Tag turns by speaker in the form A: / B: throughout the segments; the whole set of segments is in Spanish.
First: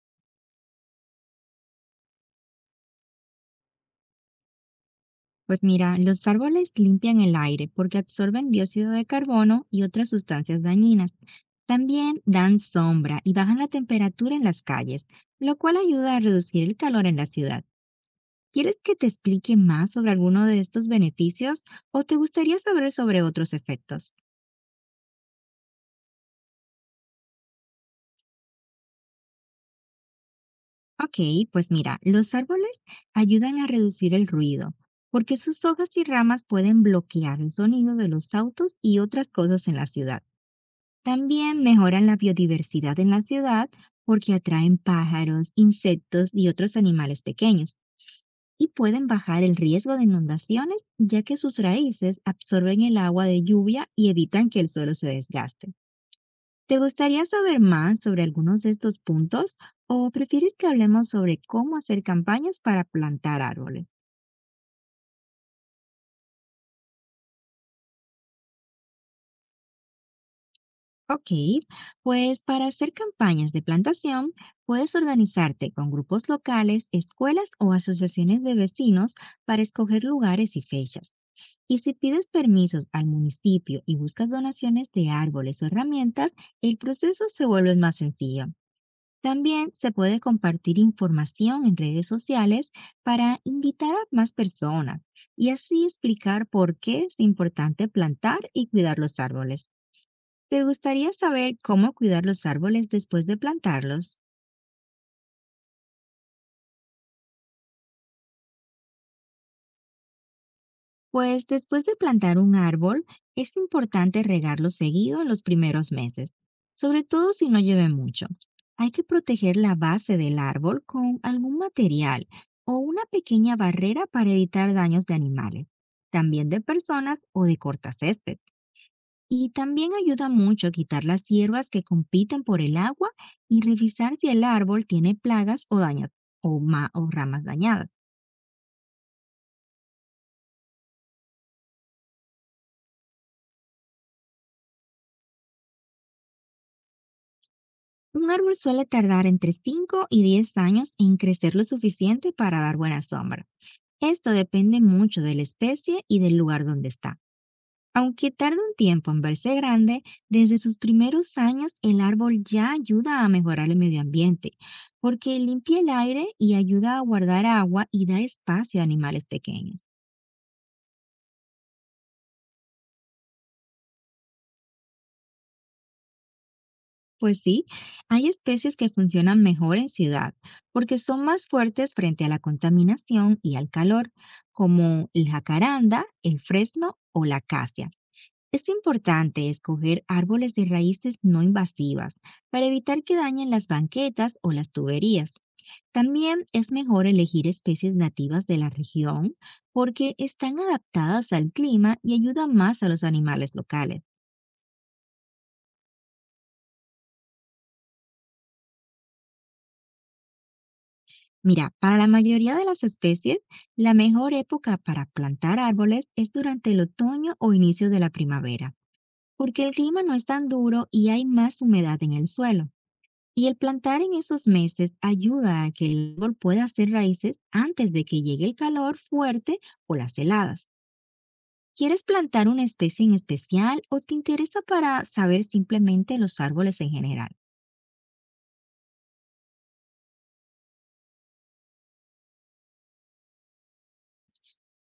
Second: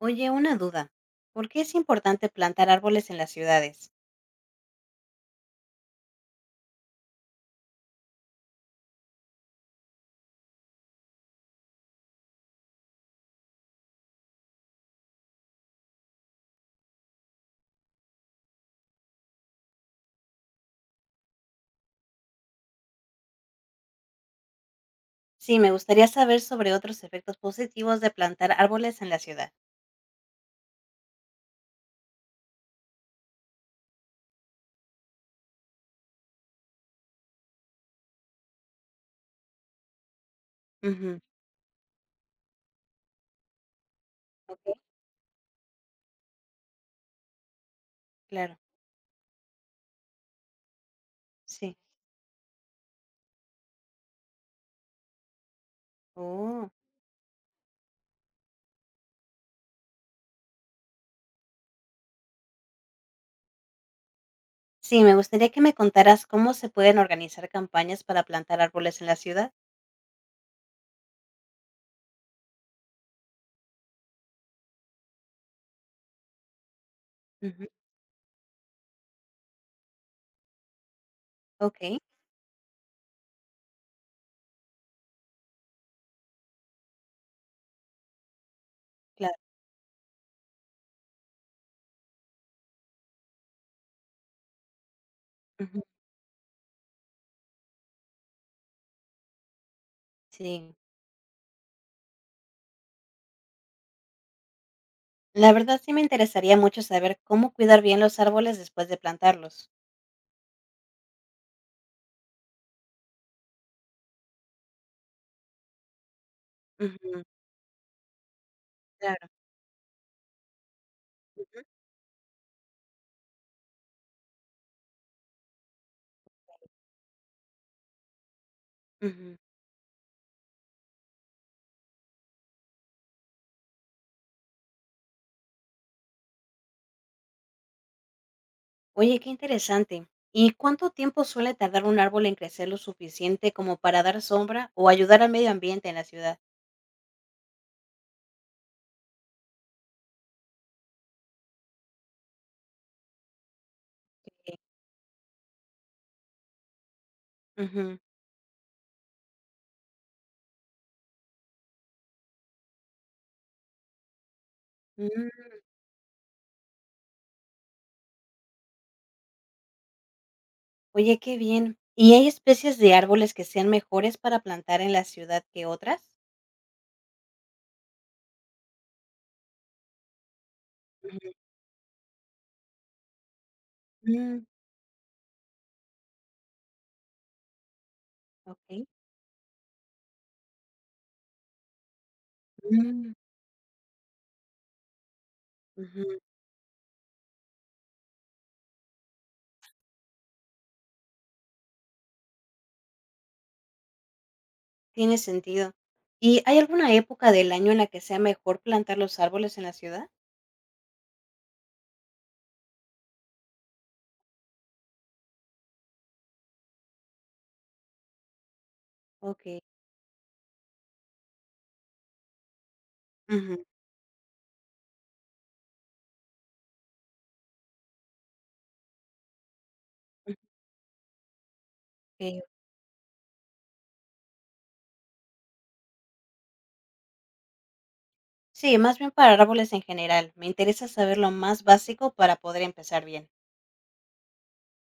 A: Oye, una duda. ¿Por qué es importante plantar árboles en las ciudades?
B: Pues mira, los árboles limpian el aire porque absorben dióxido de carbono y otras sustancias dañinas. También dan sombra y bajan la temperatura en las calles, lo cual ayuda a reducir el calor en la ciudad. ¿Quieres que te explique más sobre alguno de estos beneficios o te gustaría saber sobre otros efectos?
A: Sí, me gustaría saber sobre otros efectos positivos de plantar árboles en la ciudad.
B: Ok, pues mira, los árboles ayudan a reducir el ruido porque sus hojas y ramas pueden bloquear el sonido de los autos y otras cosas en la ciudad.
A: Ujú.
B: También mejoran la biodiversidad en la ciudad porque
A: Ok,
B: atraen pájaros, insectos y otros animales pequeños,
A: claro,
B: y pueden bajar el riesgo de inundaciones, ya que sus
A: sí.
B: raíces absorben el agua de lluvia y evitan que el suelo se desgaste.
A: Oh.
B: ¿Te gustaría saber más sobre algunos de estos puntos o prefieres que hablemos sobre cómo hacer campañas para plantar árboles?
A: Sí, me gustaría que me contaras cómo se pueden organizar campañas para plantar árboles en la ciudad.
B: Ok, pues para hacer campañas de plantación, puedes organizarte con grupos locales, escuelas
A: Ujú.
B: o asociaciones de vecinos para escoger lugares y fechas. Y
A: Ok,
B: si pides permisos al municipio y buscas donaciones de árboles o herramientas, el proceso se vuelve más sencillo.
A: claro.
B: También se puede compartir información en redes sociales para invitar a más personas y
A: Ujú,
B: así explicar por qué es importante plantar y cuidar los árboles. ¿Te
A: sí.
B: gustaría saber cómo cuidar los árboles después de plantarlos?
A: La verdad, sí me interesaría mucho saber cómo cuidar bien los árboles después de plantarlos.
B: Pues después de plantar un árbol, es importante regarlo seguido en los primeros meses, sobre
A: Ujú.
B: todo si no llueve mucho. Hay que
A: Claro.
B: proteger la base del árbol con algún
A: Ujú.
B: material o una pequeña barrera para evitar daños de animales, también de personas o de cortacésped. Y también ayuda mucho a quitar las hierbas que compiten por el agua y revisar si el árbol tiene plagas o o ramas dañadas.
A: Oye, qué interesante. ¿Y cuánto tiempo suele tardar un árbol en crecer lo suficiente como para dar sombra o ayudar al medio ambiente en la ciudad?
B: Un árbol suele tardar entre 5 y 10 años en crecer lo suficiente para dar buena sombra. Esto
A: Eh,
B: depende mucho de la especie y del lugar donde está.
A: ujú.
B: Aunque tarde un tiempo en verse grande, desde sus primeros años el árbol ya ayuda a mejorar el medio ambiente, porque
A: Mm.
B: limpia el aire y ayuda a guardar agua y da espacio a animales pequeños.
A: Oye, qué bien. ¿Y hay especies de árboles que sean mejores para plantar en la ciudad que otras?
B: Pues sí, hay especies que funcionan mejor en ciudad porque son
A: Ujú.
B: más fuertes frente a la contaminación y al calor,
A: Mm,
B: como el jacaranda, el fresno o la acacia. Es
A: ok.
B: importante escoger árboles de raíces no invasivas para evitar
A: Mm,
B: que dañen las banquetas o las tuberías.
A: ujú.
B: También es mejor elegir especies nativas de la región porque están adaptadas al clima y ayudan más a los animales locales.
A: Tiene sentido. ¿Y hay alguna época del año en la que sea mejor plantar los árboles en la ciudad?
B: Mira, para la mayoría de las especies, la mejor época para plantar árboles es durante el otoño o inicio de la primavera,
A: Ok.
B: porque el clima no es tan duro y hay más humedad en el suelo. Y el
A: Ujú,
B: plantar en esos meses ayuda a que el árbol pueda hacer raíces antes de que llegue el calor fuerte o las
A: ujú.
B: heladas. ¿Quieres
A: Ok.
B: plantar una especie en especial o te interesa para saber simplemente los árboles en general?
A: Sí, más bien para árboles en general. Me interesa saber lo más básico para poder empezar bien.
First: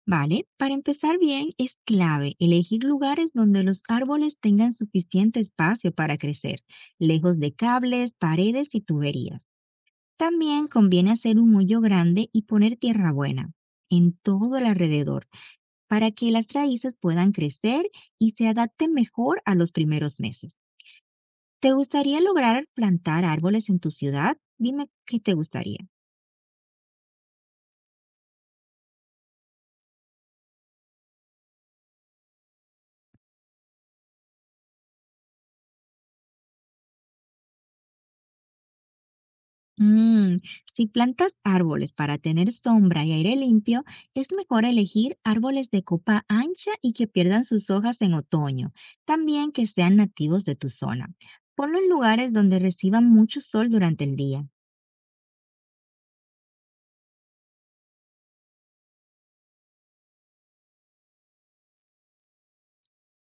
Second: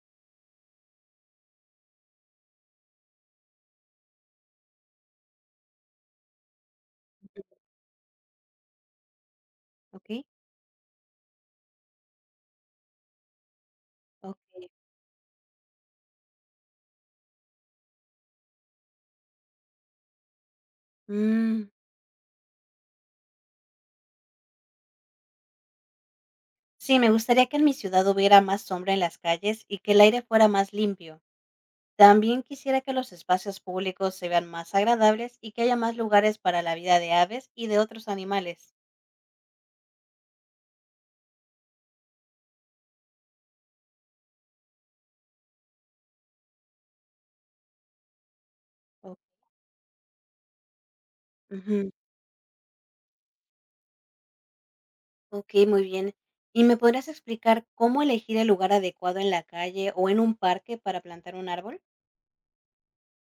B: Vale, para empezar bien es clave elegir lugares donde los árboles tengan suficiente espacio para crecer, lejos de cables, paredes y tuberías.
A: ¿Ok?
B: También conviene hacer un hoyo grande y poner tierra buena en
A: Ok.
B: todo el alrededor para que las raíces puedan crecer y se adapten mejor a los primeros meses.
A: Mm.
B: ¿Te gustaría lograr plantar árboles en tu ciudad? Dime qué te gustaría.
A: Sí, me gustaría que en mi ciudad hubiera más sombra en las calles y que el aire fuera más limpio. También quisiera que los espacios públicos se vean más agradables y que haya más lugares para la vida de aves y de otros animales.
B: Mm, si plantas árboles para tener sombra y aire limpio, es mejor elegir árboles de copa ancha y que pierdan sus hojas en otoño,
A: O-
B: también que sean nativos de tu zona. Ponlo en
A: Ujú.
B: lugares donde reciban mucho sol durante el día.
A: Ok, muy bien. ¿Y me podrías explicar cómo elegir el lugar adecuado en la calle o en un parque para plantar un árbol?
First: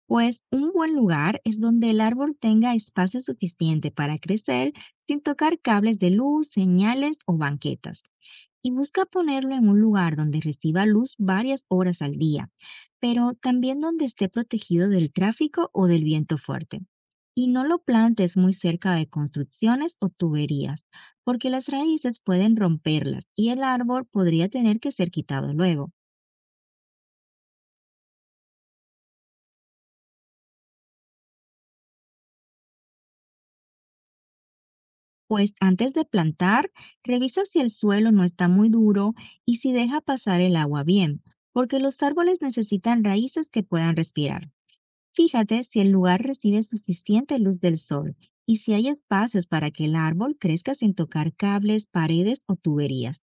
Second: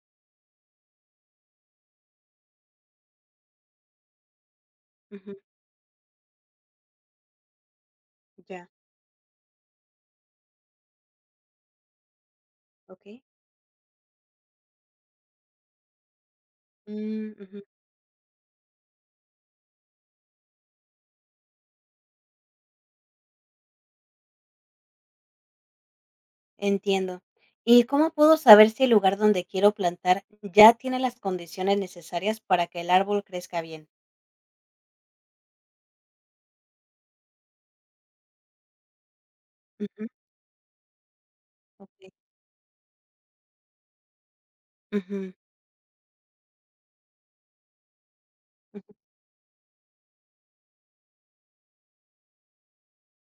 B: Pues un buen lugar es donde el árbol tenga espacio suficiente para crecer sin
A: Ujú,
B: tocar cables de luz, señales o banquetas.
A: ya,
B: Y busca ponerlo en un lugar donde reciba luz varias horas al día,
A: ok.
B: pero también donde esté protegido del tráfico o del viento fuerte.
A: Mm,
B: Y
A: ujú.
B: no lo plantes muy cerca de construcciones o tuberías, porque las raíces pueden romperlas y el árbol podría tener que ser quitado luego.
A: Entiendo. ¿Y cómo puedo saber si el lugar donde quiero plantar ya tiene las condiciones necesarias para que el árbol crezca bien?
B: Pues antes de plantar, revisa si el suelo no está muy duro y si deja
A: Ujú,
B: pasar el agua bien, porque los
A: ok.
B: árboles necesitan raíces que puedan respirar.
A: Ujú,
B: Fíjate si el lugar recibe suficiente luz del sol y si
A: ujú.
B: hay espacios para que el árbol crezca sin tocar cables, paredes o tuberías.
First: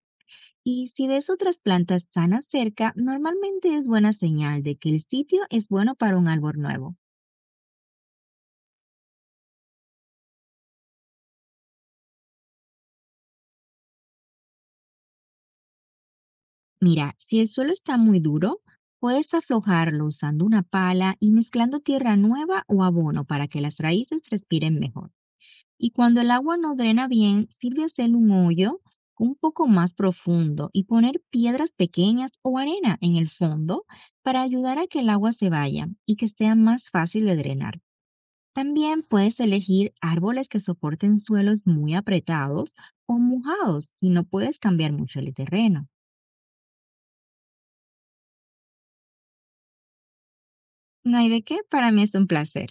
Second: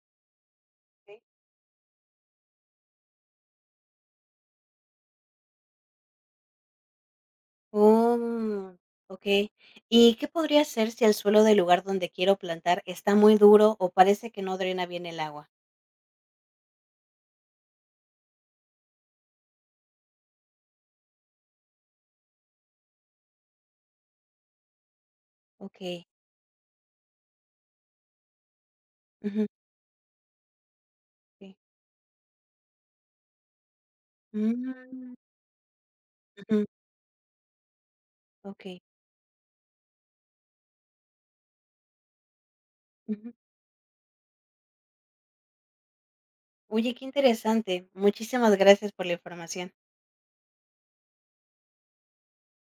B: Y si
A: Ok.
B: ves otras plantas sanas cerca, normalmente es buena señal de que el sitio es bueno para un árbol nuevo.
A: Oh, ok. ¿Y qué podría hacer si el suelo del lugar donde quiero plantar está muy duro o parece que no drena bien el agua?
B: Mira, si el suelo está muy duro, puedes aflojarlo usando una pala y mezclando tierra nueva o abono para que las raíces respiren mejor. Y
A: Ok.
B: cuando el agua no drena bien, sirve hacer un hoyo un
A: Ujú,
B: poco más profundo y poner
A: sí.
B: piedras pequeñas o arena en el fondo para ayudar a que el
A: Mm,
B: agua se vaya y que sea
A: ujú,
B: más fácil de drenar.
A: ok.
B: También puedes elegir árboles que soporten suelos muy apretados o
A: Ujú.
B: mojados si no puedes cambiar mucho el terreno.
A: Oye, qué interesante. Muchísimas gracias por la información.
B: No hay de qué, para mí es un placer.